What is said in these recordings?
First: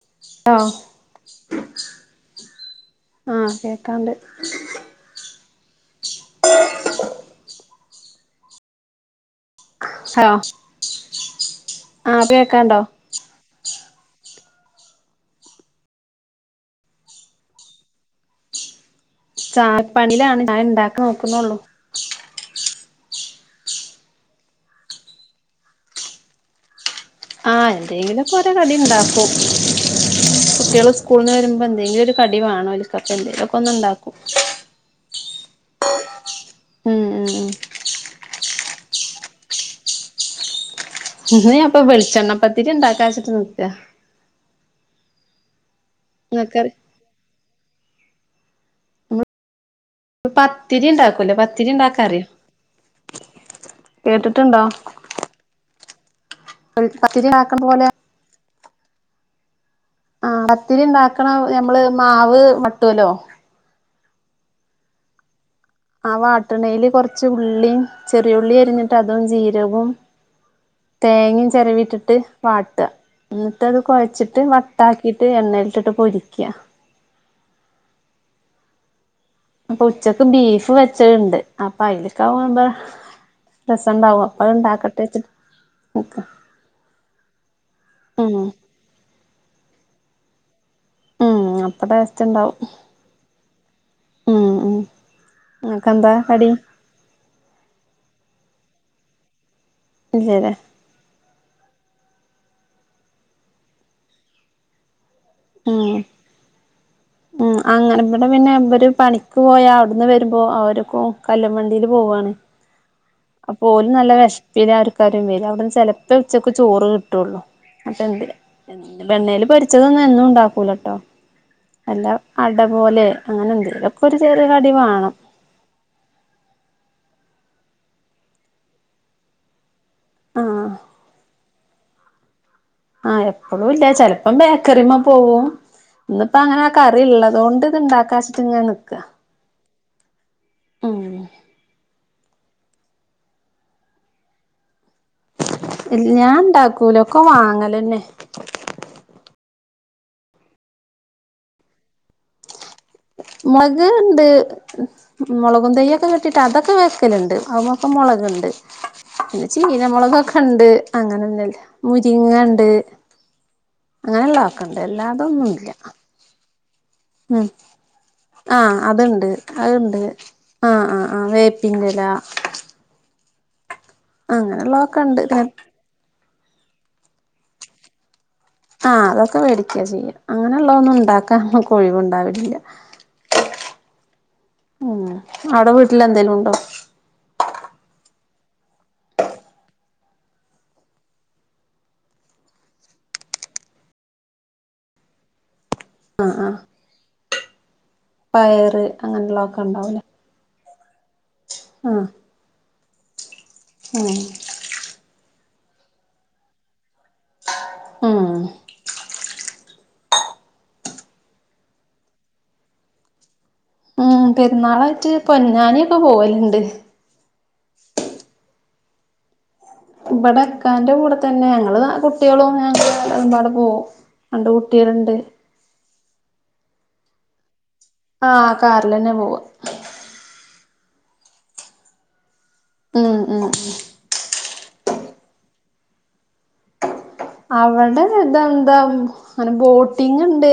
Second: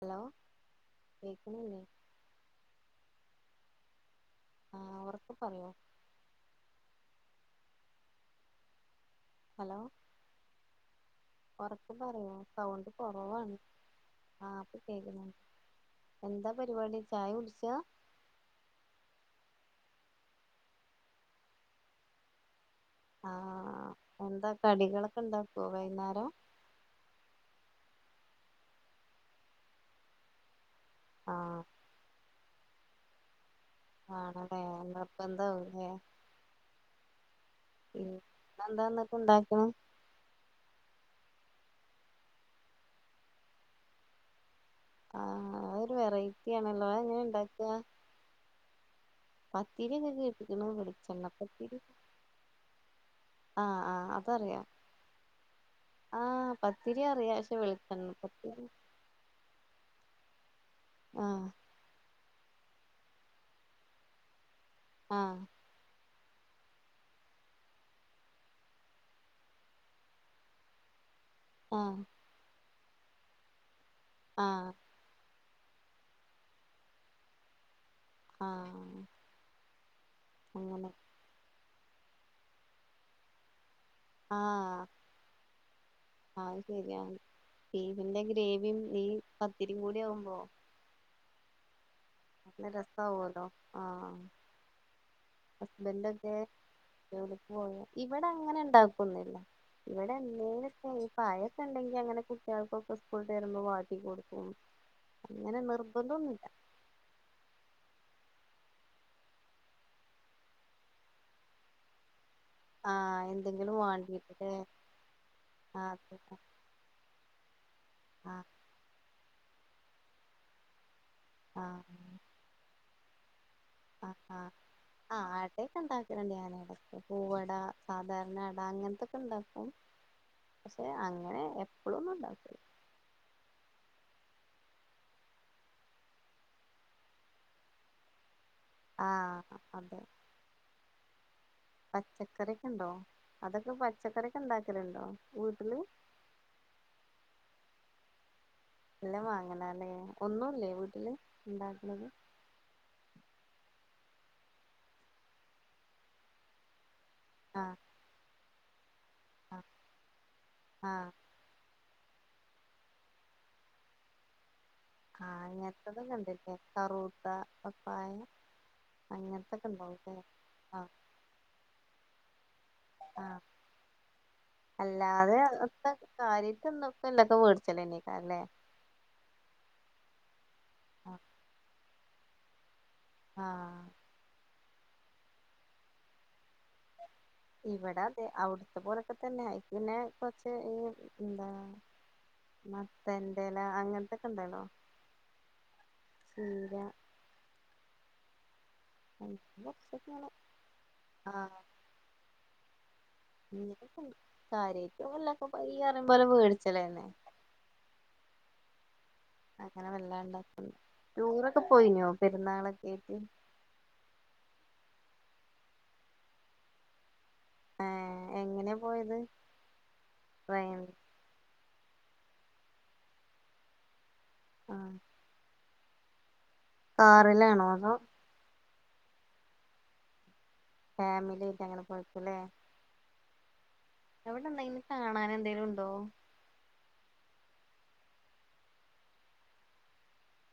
Hello കേൾക്ക്ന്നില്ലേ? ആ കേക്കാണ്ട്. ആ ഉറക്കെ പറയുവോ? ഹലോ [unintelligible] ഉറക്കെ ആഹ് ഇപ്പ പറയുവോ? കേക്കാണ്ടോ സൗണ്ട് കൊറവാണ്. ആഇപ്പ കേക്കുന്നു. എന്താ പരിപാടി ചായ കുടിച്ചോ? ചായ പണിലാണ് ഞാൻ ഉണ്ടാക്കാൻ നോക്കുന്നുള്ളു. ആ എന്താ കടികളൊക്കെ ഉണ്ടാക്കുവോ വൈകുന്നേരം? ആ എന്തെങ്കിലും പോലെ കടി ഉണ്ടാക്കും കുട്ടികള് സ്കൂൾന്ന് ആ വരുമ്പോ എന്തെങ്കിലും ഒരു കടി വേണോലോ ഇതൊക്കെ ഒന്ന് ഉണ്ടാക്കും. എന്താ എ? ആ ആ ആ ഉം. എന്താന്നൊക്കെ ഉണ്ടാക്കണം. അപ്പൊ വെളിച്ചെണ്ണപ്പത്തിരി ഉണ്ടാക്കാച്ചിട്ട് നിക്ക. ആ അ ഒരു വെറൈറ്റി ഇങ്ങക്കറി ആണല്ലോ? എങ്ങനെ ഉണ്ടാക്കുക? പത്തിരിയൊക്കെ കേട്ടിക്കണ് പത്തിരി വെളിച്ചെണ്ണ ഉണ്ടാക്കൂല്ലേ. പത്തിരി ഉണ്ടാക്കാറിയോ? ആ ആ അതറിയാം. ആ പത്തിരി അറിയാം. ഇണ്ടാക്കണ പോലെ പക്ഷെവെളിച്ചണ്ണ പത്തിരി ആ പത്തിരി ഉണ്ടാക്കണ ആ ഞമ്മള് മാവ് മട്ടുവല്ലോ? ആ ആ വാട്ട്ണേല്ല് കൊറച്ച് ഉള്ളിയും ചെറിയുള്ളി അരിഞ്ഞിട്ട് അതും ജീരകവും തേങ്ങയും ആ ചിരവിട്ടിട്ട് വാട്ടുക എന്നിട്ട്ത് കുഴച്ചിട്ട് ആ വട്ടാക്കിയിട്ട് എണ്ണ ട്ടിട്ട് പോരിക്കയാ ആ അപ്പോ ഉച്ചക്ക് ബീഫ് അങ്ങനെ വെച്ചണ്ട് അപ്പൊ അതിലക്കെ പോകുമ്പ രസണ്ടാവും അത് ആഹ് ഇണ്ടാക്കട്ടെ വച്ച് അത് ശരിയാണ് ബീഫിൻ്റെ ഉം ഗ്രേവിയും ഈ പത്തിരി കൂടി ആവുമ്പോ ഉം അപ്പൊ ടേസ്റ്റ് ഉണ്ടാവും നല്ല രസ ആവുവല്ലോ ആ ഉം ഉം ഹസ്ബൻ്റ നിങ്ങക്കെന്താ ഒക്കെ കടി ജോലിക്ക് പോയോ ഇവിടെ അങ്ങനെ ഉണ്ടാക്കുന്നില്ല ഇവിടെ ഇല്ലല്ലേ എന്തേലെക്കെ കാലത്തെ ഉണ്ടെങ്കി അങ്ങനെ കുട്ടികൾക്കൊക്കെ സ്കൂള് വിട്ട് വരുമ്പോ വാക്കി കൊടുക്കും അങ്ങനെ ഉം നിർബന്ധന്നുമില്ല ഉം അങ്ങനെ ഇവിടെ പിന്നെ ഇവര് പണിക്ക് പോയാ അവിടുന്ന് വരുമ്പോ അവര് കല്ല് വണ്ടിയില് പോവുവാണ് ആഹ് അപ്പ എന്തെങ്കിലും ഓലും നല്ല വാണ്ടിട്ട്ല്ലേ വിഷപ്പില്ലായിരിക്കും വരിക അവിടുന്ന് ആഹ് ചെലപ്പോ അതെ. ഉച്ചക്ക് ചോറ് കിട്ടുള്ളു അപ്പം എന്തിര് ആഹ് വെണ്ണയിൽ പൊരിച്ചതൊന്നും എന്നും ഉണ്ടാക്കൂലട്ടോ അല്ല അട പോലെ അങ്ങനെ എന്തേലൊക്കെ ആ ഒരു ആ് ചെറിയ കടി വേണം ആ ആടക്കെ ഉണ്ടാക്കടണ്ട് ഞാന് ഇവിടെ പൂവട സാധാരണ അട അങ്ങനത്തൊക്കെ ഉണ്ടാക്കും ആഹ് പക്ഷെ അങ്ങനെ എപ്പള് ഒന്നും ഉണ്ടാകൂല ആ എപ്പഴും ഇല്ല ചെലപ്പം ബേക്കറിമ്മ പോവും ഇന്നിപ്പോ അങ്ങനെ ആ കറി ഉള്ളതുകൊണ്ട് ഇത് ഇണ്ടാ ആ അതെ ഉം പച്ചക്കറി ഒക്കെ ഉണ്ടോ അതൊക്കെ പച്ചക്കറി ഒക്കെ ഉണ്ട ഞാൻ ഉണ്ടാക്കൂല ഒക്കെ വാങ്ങല് തന്നെ എല്ലാം വാങ്ങണല്ലേ ഒന്നുല്ലേ വീട്ടില് ഉണ്ടാക്കല് മുളക് ഉണ്ട് മുളകും തെയ്ക്കെ വെച്ചിട്ട് അതൊക്കെ വ ആഹ് [unintelligible] മുളകുണ്ട് പിന്നെ ആഹ് ചീരമുളക് ഒക്കെ ഉണ്ട് ആഹ് അങ്ങന ഒന്നില്ല മുരിങ്ങ ഉണ്ട് അങ്ങനെയള്ള ഒക്കെണ്ട് അല്ലാതൊ ഒന്നുല്ല കറൂട്ട പപ്പായ ആ അത്ണ്ട് അങ്ങനത്തൊക്കെ അതുണ്ട് ഉണ്ടാവുല്ലേ ആ ആഹ് ആ ആ വേപ്പിന്റെ ഇല ആ അങ്ങനെയുള്ളതൊക്കെ ഉണ്ട് ആം കാര്യത്തിന്നൊക്കെ എന്തൊക്കെ മേടിച്ചല്ലോ എനീക്കാ അല്ലേ ആ അതൊക്കെ മേടിച്ച ചെയ്യാ അങ്ങനെയുള്ള ഒന്നും ഉണ്ടാക്കാൻ നമ്മുക്ക് ഒഴിവുണ്ടാവില്ല ആ മം അവിടെ വീട്ടില് എന്തേലും ഉണ്ടോ ഇവിടെ അതെ അവിടുത്തെ പോലൊക്കെ തന്നെയി പിന്നെ കൊറച്ച് ഏ എന്താ മത്തൻ തല അങ്ങനത്തെക്കെ ഉണ്ടല്ലോ ചീര പയറ് അങ്ങനെ അങ്ങനെയുള്ള ഒക്കെ കൊറച്ചൊക്കെ ഉണ്ടാവൂലേ ഇങ്ങനെ ആ മം കാര്യായിട്ട് ഒന്നുല്ല ഇപ്പം പയ്യ [unintelligible] ഇനം പോലെ മേടിച്ചലേ മം അങ്ങനെ വെല്ലാണ്ടാക്കുന്നു ടൂറൊക്കെ പോയിനോ പെരുന്നാളൊക്കെ ആയിട്ട് മം പെരുന്നാളായിട്ട് പൊന്നാനി ഒക്കെ പോവലുണ്ട് ഏ എങ്ങനെയാ പോയത് ഇവിടെ ട്രെയിൻ ഇക്കാന്റെ കൂടെ തന്നെ ഞങ്ങള് കുട്ടികളും ഞങ്ങള് എമ്പാടും പോവും രണ്ട് ആഹ് കുട്ടിയള്ണ്ട്. കാറിലാണോ അതോ ആ കാറിലെന്നെ പോവ ഫാമിലി ആയിട്ട് അങ്ങനെ പോയെക്കും ല്ലേ മം മം അവ്ടെന്തെങ്കിലും കാണാൻ എന്തേലും ഇണ്ടോ അവിടെത് ഇതെന്താ അങ്ങനെ ബോട്ടിംഗ്ണ്ട്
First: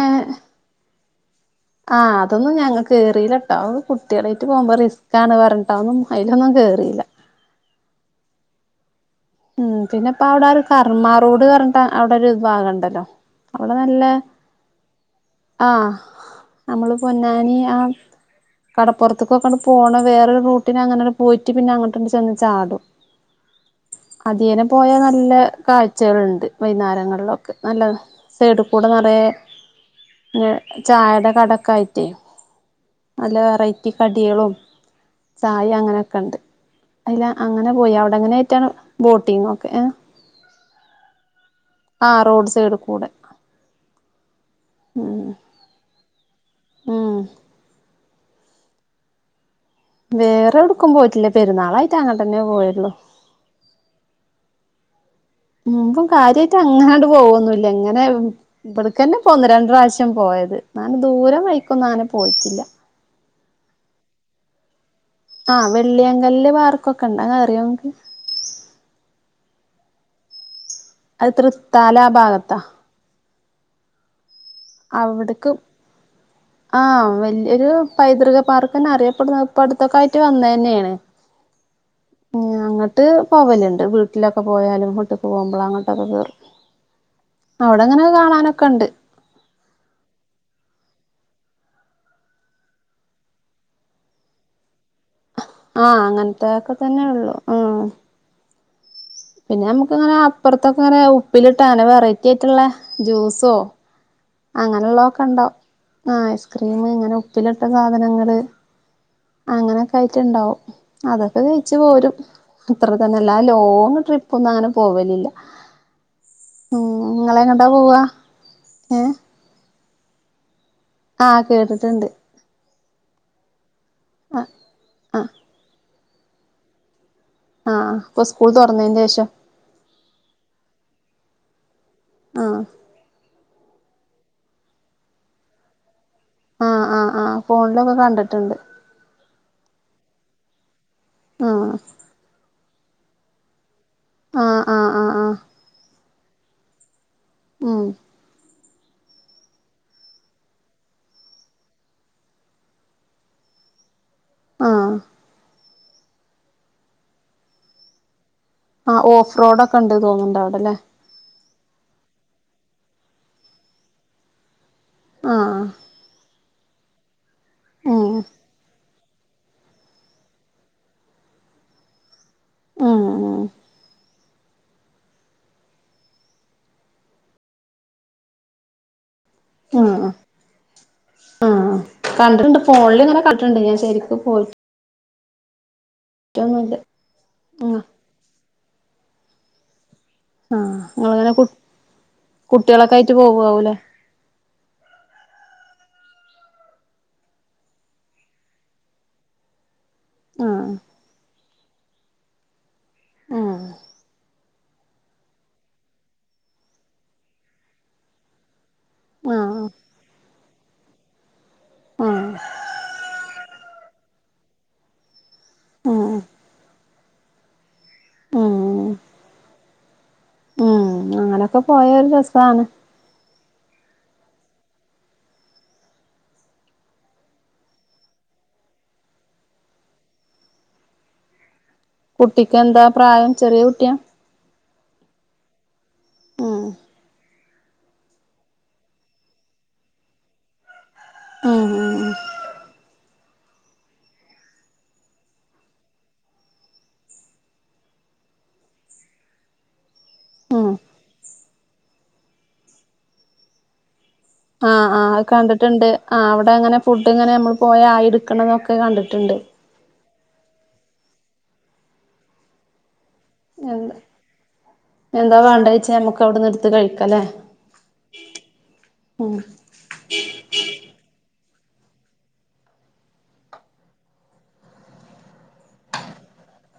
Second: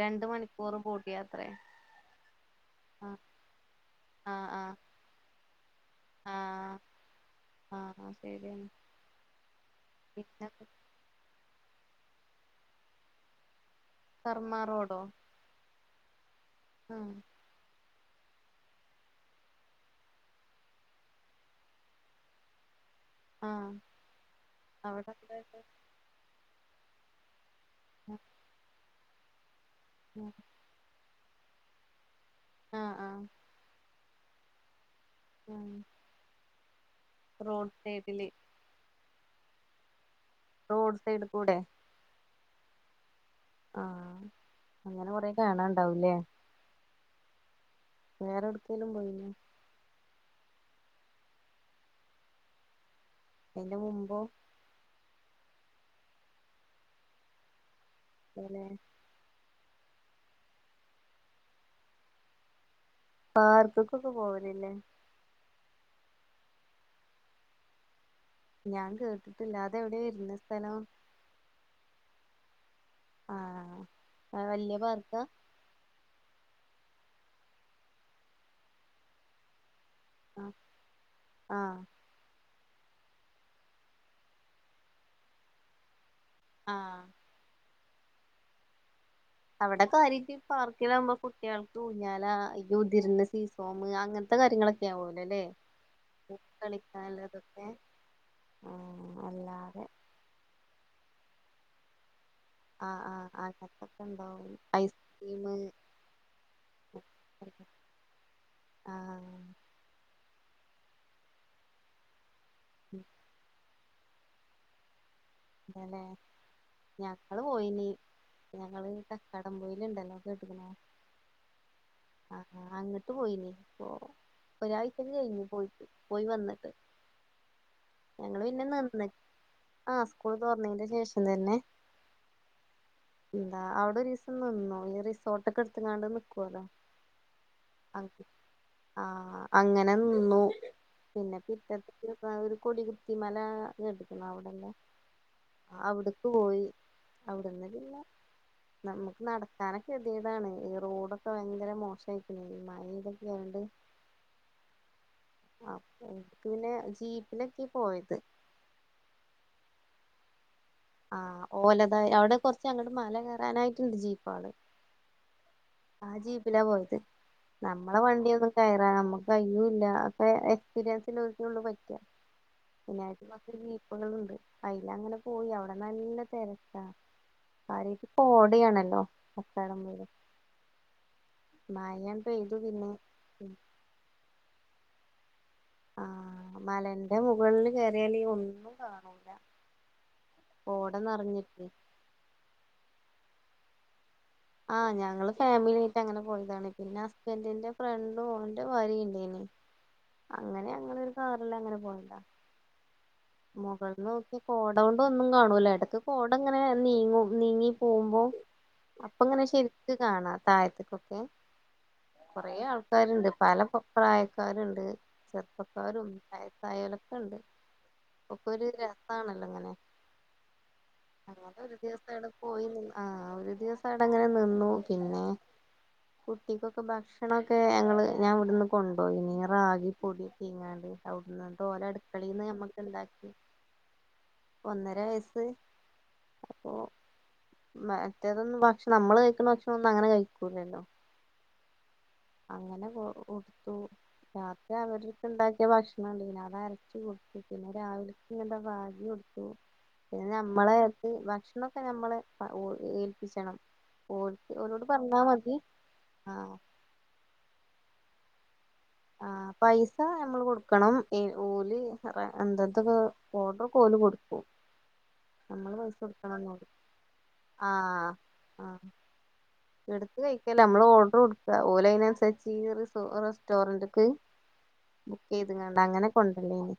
രണ്ട് മണിക്കൂറും ബോ ആ അതൊന്നും ഞങ്ങ ആഹ് കേറീല ട്ടോ അത് കുട്ടിയളേറ്റ് ആഹ് പോവുമ്പോ റിസ്ക്കാണ് പറഞ്ഞിട്ട് അതൊന്നും അയിലൊന്നും കേറീല്ല ആ ശെ മം പിന്നപ്പോ അവിടെ പിന്നെ ഒരു കർമ്മ റോഡ് പറഞ്ഞിട്ട് അ അവിടെ ഒരു ഭാഗണ്ടല്ലോ അവിടെ നല്ല കർമ്മ റോഡോ ആ നമ്മള് ആഹ് പൊന്നാനി ആ കടപ്പുറത്ത്ക്കൊക്കെ അങ്ങട്ട് പോണ വേറൊരു റൂട്ടിന് അങ്ങനാട്ട് പോയിട്ട് പിന്നെ അങ്ങോട്ട്ക്ക് ചെന്ന് ചാടും ആഹ് അതിലെ പോയ അവിടെ നല്ല കാഴ്ചകൾണ്ട് വൈന്നേരങ്ങളിലൊ ക്കെ നല്ലത സൈഡ് കൂടെ നിറയെ ഏ ചായേടെ കടേക്കായിട്ടേ ആഹ് ആഹ് നല്ല വെറൈറ്റി കടികളും ചായയും ആഹ് അങ്ങനൊക്കെണ്ട് അല്ല അങ്ങനെ റോഡ് പോയി സൈഡില് അവിടെങ്ങനെ ബോട്ടിംഗ് ഒക്കെയ റോഡ് സൈഡ് കൂടെ ആഹ് റോഡ് സൈഡ് കൂടെ ആ. അങ്ങനെ കൊറെ കാണാണ്ടാവുംല്ലേ മം വേറെട്ക്കേലും പോയിനിയോ വേറെ എവ്ടുക്കും പോയിട്ടില്ല. പെരുന്നാളായിട്ട് അങ്ങട്ടന്നെ പോയുള്ളു ഇതിന്റെ മുമ്പോ മുമ്പും കര്യായിട്ട് അങ്ങനാട്ട് പോവൊന്നുല്ല ഇങ്ങനെ പോലെ ഇവിടക്കന്നെപ്പോ ഒന്ന് ര ണ്ട് പ്രാവശ്യം പോയത് ഇന്നാലും ദൂര വൈക്കൊന്നും അങ്ങനെ പോയിട്ടില്ല പാർക്ക്ക്കൊക്കെ പോവലില്ലേ ആ വെള്ളിയങ്കല്ല് പാർക്കൊക്കെ ഇണ്ട് അതറിയോ ഞാൻ കേട്ടിട്ടില്ല അത് എവിടെ വരുന്ന സ്ഥലം അത് തൃത്താലാ ഭാഗത്ത ആ ഏ വല്ല്യ പാർക്ക ആ വല്ല്യ ഒരു പൈതൃക പാർക്ക്ന്ന് അറിയപ്പെടുന്നത് ഇപ്പ അടു ത്തൊക്കെ ആയിട്ട് ആഹ് വന്നെന്നെയാണ് ആഹ് മം അങ്ങട്ട് പോവല്ണ്ട് വീട്ടിലൊക്കെ പോയാലും വീട്ടുക്ക് പോവുമ്പളും അങ്ങോട്ടൊക്കെ കേറും. ആ അവിടങ്ങനെ കാണാനൊക്കെ ഇണ്ട് അവിടെ കാര്യായിട്ട് പാർക്കിലാവുമ്പോ കുട്ടികൾക്ക് ഊഞ്ഞാല, ഈ ഉതിരുന്ന സീസോമ് അങ്ങന ത്തെ കാര്യങ്ങളൊക്കെയാവോലോ. ആഹ് അങ്ങനത്തെ ഒക്കെ തന്നെ ഉള്ളൂ. കളിക്കാനുള്ളതൊക്കെ ഉം ആഹ് പിന്നെ അല്ലാതെ നമുക്ക് ഇങ്ങനെ അപ്പറത്തൊക്കെങ്ങനെ ഉപ്പിലിട്ട അങ്ങനെ വെറൈ ആഹ് ആഹ് അങ്ങനത്തൊക്കെണ്ടാവും. ഐസ്ക്രീമ് ആ ഐസ്ക്രീമ്, ഇങ്ങനെ ഉപ്പിലിട്ട സാധനങ്ങള് ആഹ് അങ്ങനെയൊക്കെ ആയിട്ട്ണ്ടാവും. അതൊക്കെ കഴിച്ച് പോരും. അത്ര തന്നെ അല്ലാതെ ലോങ് ട്രിപ്പ് ഒന്നും അങ്ങനെ പോവലില്ല. ഇല്ലല്ലേ ഉം ഞങ്ങള് നിങ്ങളെങ്ങട്ടാ പോയിനി. പോവാ ഞങ്ങള് ഏ കക്കാടം പൊയി ൽ ഇണ്ടല്ലോ കേട്ട്ക്ക്ന്നോ? ആഹ് കേട്ടിട്ട്ണ്ട്. ആ അങ്ങിട്ട് പോയിന് പ്പൊ ഒരാഴ്ച ആഹ് കഴിഞ്ഞു പോയിട്ട് പോയി വന്നിട്ട്. ആഹ് ഇപ്പൊ സ്കൂൾ തുറന്നതിന്റെ ശേഷം. ആഹ് സ്കൂൾ തോറന്നതിന്റെ ശേഷം തന്നെ. ആഹ്. എന്താ അവിടെ രീസം ന്നിന്നോ ഈ റിസോർട്ടക്കെ എടുത്ങാണ്ട് ആഹ് ആഹ് ആഹ് ഫോണിലൊക്കെ കണ്ടിട്ട്ണ്ട്. ആ അങ്ങനെ നിന്നു പിന്നെപ്പ ആഹ് ഇറ്റ ഒരു കൊടികുത്തിമല [unintelligible] ടിക്കണ ആഹ് അവിടെല്ലെ ആഹ് ആഹ് ആഹ് അവിട്‌ക്ക് പോയി അവിടന്ന് ഉം പിന്ന നമുക്ക് നടക്കനക്കെ കെതികേടാണ് ഈ റോഡൊക്കെ ഭയങ്കര മോശായിരിക്കുന്നു ഈ മഴക്കെ പെയ്തോണ്ട് ആഹ്. അപ്പൊ എനിക്ക് പിന്നെ ജീപ്പിലൊക്കെ പോയത്. ആഹ് ഓഫ് റോഡ് ഒക്കെണ്ട് തോന്നണ്ട അവിടെല്ലേ? ആ ഓലതായി അവിടെ കുറച്ച് അങ്ങോട്ട് മല കയറാനായിട്ടുണ്ട് ജീപ്പാൾ. ആഅ ആ ജീപ്പിലാ പോയത് നമ്മളെ ഉം വണ്ടിയൊന്നും കയറാ നമ്മക്ക് കയ്യൂല്ല അപ്പെ എക്സ്പ്പിറിയന്സ്ല്ല്ലോൽകെ ള്ളു പറ്റാ. ഉം പിന്നായിട്ട മക്കീപ്പകൾുണ്ട് അയിലങ്ങനെ പോയി അവിടെ നല്ല തിരക്ക ആരിയായിട്ട് കോടയാണല്ലോ. അക്കടം [inaudible] ആ കണ്ടിട്ടുണ്ട് പിന്നെ ഫോണിൽ ഇങ്ങനെ കണ്ടിട്ടുണ്ട് ഞാൻ ശരിക്കും പോയി ആ മലന്റെ മുകളിൽ ആഹ് കയറിയാല് ഒന്നും കാണൂല. ആ കോട നിങ്ങളങ്ങനെ കു നെറഞ്ഞിട്ട് കുട്ടികളൊക്കെ ആയിട്ട് പോവാവൂലെ? ആഹ് ഞങ്ങള് ഫാമിലി ആയിട്ട് അങ്ങനെ പോയതാണ് പിന്നെ ഹസ്ബന്റിന്റെ ഫ്രണ്ടും ഓന്റെ വാരി ഉണ്ടേനി. ആഹ് അങ്ങനെ അങ്ങ ഒരു കാറല്ലാം അങ്ങനെ പോയണ്ടാ ആഹ് മുകളൾന്ന് നോക്കിയ കോട കൊണ്ട് ഒന്നും കാണൂല്ല ഇടക്ക് കോട ഇങ്ങനെ നീങ്ങും നീങ്ങി പോകുമ്പോ അപ്പൊ ങ്ങനെ ആഹ് ശെരിക്ക് കാണാ താഴത്ത്ക്കൊക്കെ. ആഹ് കൊറേ ആൾക്കാരുണ്ട് പല പ്രായക്കാര്ണ്ട്. ഉം ചെറുപ്പക്കാരും വായസായോലൊക്കെണ്ട്. ഇപ്പൊക്കെ ഉം ഒരു രസാണല്ലോ അങ്ങനെ ഉം അങ്ങന അങ്ങനൊക്കെ ഒരു പോയ ദിവസം അവെടെ രസാണ് പോയി ആഹ് ഒരു ദിവസം അടക്കങ്ങനെ നിന്നു പിന്നെ. കുട്ടിക്കൊക്കെ ഭക്ഷണൊക്കെ ഞങ്ങള്ൾ ഞാൻ ഇവിടുന്ന് കൊണ്ടപോയിന്നു റാഗി പൊടിയൊക്കെ ഇങ്ങാണ്ട് ഓലെ അടുക്കളയിന്ന് കുട്ടിക്ക് നമ്മ എന്താ പ്രായം ചെറിയ കുട്ടിയ ഒന്നര വയസ്സ്. ആഹ് മ മറ്റേതൊന്നും ഭക്ഷണം നമ്മള് കഴിക്കുന്ന ഭക്ഷണം ഒന്നും അങ്ങനെ കഴിക്കൂലല്ലോ? ആഹ് ആ അങ്ങനെ കൊ കൊടുത്തു രാത്രി അവർക്ക് ണ്ടാക്കിയ ഭക്ഷണ ണ്ടീനു അത അരച്ച പിന്നെ രാവിലക്ക് എന്താ റാഗി കൊടുത്തു. പിന്നെ ഉം ഉം നമ്മളെത്ത് ഭക്ഷണൊക്കെ നമ്മള് ഏൽപ്പിച്ചണം. ഓൽക്ക് ഓലോട് ആഹ് പറഞ്ഞാ ആഹ് മതി കണ്ടിട്ടുണ്ട് ആ അവിടെ ആഹ് അങ്ങനെ ഫുഡ് ഇങ്ങനെ നമ്മൾ പോയ ആയിടുക്കണതൊക്കെ കണ്ടിട്ടുണ്ട് ആഹ് പൈസ നമ്മള് കൊടുക്കണം ഓല് എന്തെന്തൊക്കെ ഓഡർക്കെ എന്താ ഓല് കൊടുക്കും. എന്താ വേണ്ട നമ്മള് വച്ചാ പൈസ ഞമ്മക്ക് കൊടുക്കണംന്നോള്ളു അവിടന്ന്ട്‌ത്ത് കഴിക്കല്ലേ? ആഹ എടുത്ത് കഴിക്കല നമ്മള് ഓർഡർ ഓലൈനനുസരിച്ച് സ്റ്റോറന്റ് ബുക്ക് ചെയ്ത്ങ്ങാണ്ട് അങ്ങനെ കൊണ്ടർലെനി.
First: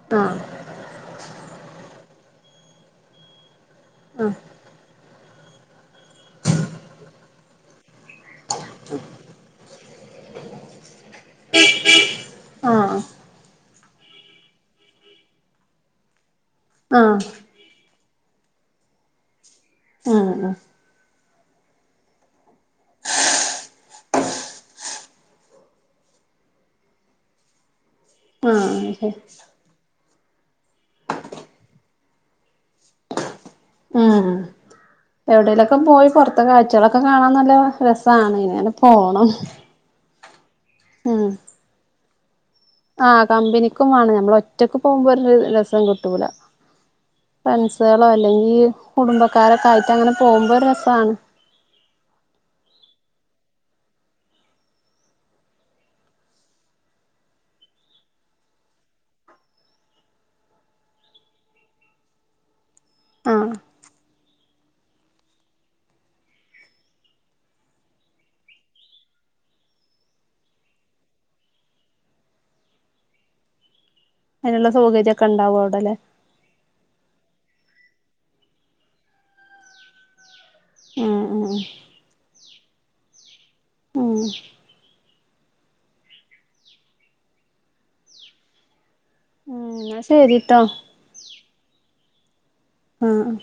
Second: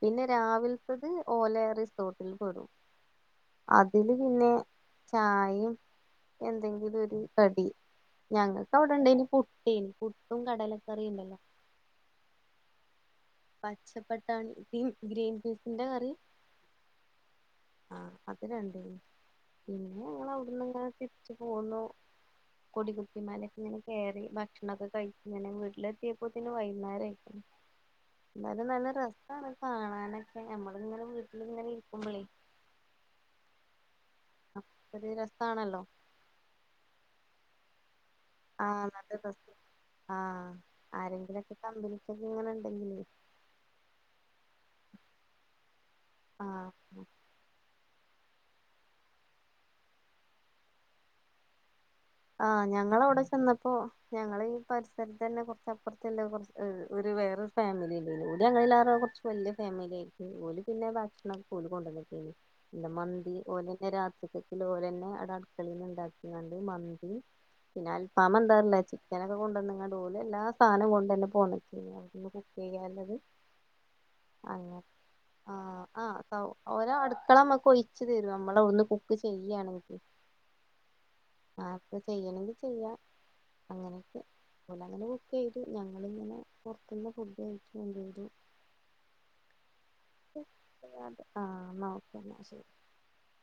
പിന്നെ ആഹ് രാവിലത്തത് ഓലെ റിസോർട്ടില് പെടും അതില് പിന്നെ ചായയും എന്തെങ്കിലും ഒരു കടി ഞങ്ങൾക്ക് അവിടെണ്ടനിം പുട്ടെനി പുട്ടും കടല ആഹ് പച്ചപ്പട്ടാണി ഗ്രീം ഗ്രീൻപിസിന്റെ കറീം ആഹ് ആഹ് അത് രണ്ടേനിം പിന്നെ ഉം ഞങ്ങളവിടുന്ന് ഇങ്ങനെ തിരിച്ചു പോന്നു കൊടികുത്തിമലക്കെ ഇങ്ങനെ കേറി ഭക്ഷണൊക്കെ കഴി ഇങ്ങനെ വീട്ടിലെത്തിയപ്പോ തന്നെ വൈന്നേരം ആയിക്കണ് എന്തായാലും നല്ല ആഹ് ശരി രസാണ് കാണാനൊക്കെ ഞമ്മള് [unintelligible] കുമളി ഉം ഒരു എവിടെലൊക്കെ രസാണല്ലോ പോയി പൊറത്തെ കാഴ്ചളൊക്കെ കാണാൻ നല്ല രസ ണ് ആ ഇങ്ങനെ നല്ല പോണം രസ ആഹ് ഉം ആരെങ്കിലൊക്കെ കമ്പനിക്കൊക്കെ ഇങ്ങനെണ്ടെങ്കി ആഹ് കമ്പനിക്കും വേണം ഞമ്മള് ഒറ്റക്ക് പോവുമ്പോ രസം കി ട്ടൂല ആഹ് ഫ്രൻഡ്സ് ത്താലോ അല്ലെങ്കി കുടുംബക്കാരൊക്കെ ആയിട്ട് അങ്ങനെ പോവുമ്പോ ഒരു രസാണ് ആഹ് ഞങ്ങളവടെ ചെന്നപ്പോ ഞങ്ങള് ഈ പരിസരത്തന്നെ കുറച്ചപ്പുറത്തെള്ള എ് ഒരു വേറൊരു ഫാമിലി ഇണ്ടേനു ഓല് ഞങ്ങളിലാറോ കുറച്ച് വല്ല്യ ഫാമിലി ആയിക്കും ഓല് പിന്നെ ഭക്ഷണം ക്കെ ഓല് കൊണ്ടനേ ന്ന് പിന്നെ മന്തി ആഹ് ഓലെന്നെ രാത്രി ത്തേക്ക്ള്ള ഓലെന്നെ അവടെ അടുക്കളേന്ന് ഇണ്ടാക്കിണ്ട് മന് [unintelligible] പിന്നെ അൽഫാമ എന്താറിയില്ല ചിക്കനൊക്കെ കൊണ്ടരണ് കണ്ട് ഓല് എല്ലാ സാനം കൊണ്ട്ന്നെ പോന്നക്കെ അവടന്ന് കുക്കിയ്യാ യാള്ളത് അതിനുള്ള അങ്ങ സൗകര്യൊക്കെ ഉണ്ടാവും ആഹ് അവിടെല്ലേ ആ സൗ ഓര അടുക്കള മ്മ്ക് കൊയിച്ചു തരും നമ്മളവടന്ന് കുക്ക് ചെയ്യാണങ്കി ഉം ഉം വേണങ്കി ചെയ്യ ഉം അങ്ങനെയൊക്കെ ഓലങ്ങനകു ക്കിയ്തു ഞങ്ങിങ്ങനെ പൊറത്തുന്ന് ഫുഡ് കഴിക്കും ചെയ്തു ഉം എന്നാ ശരിട്ടോ [unintelligible] ആഹ് ന്ന ഓക്ക ന്നാ ശരി ആഹ്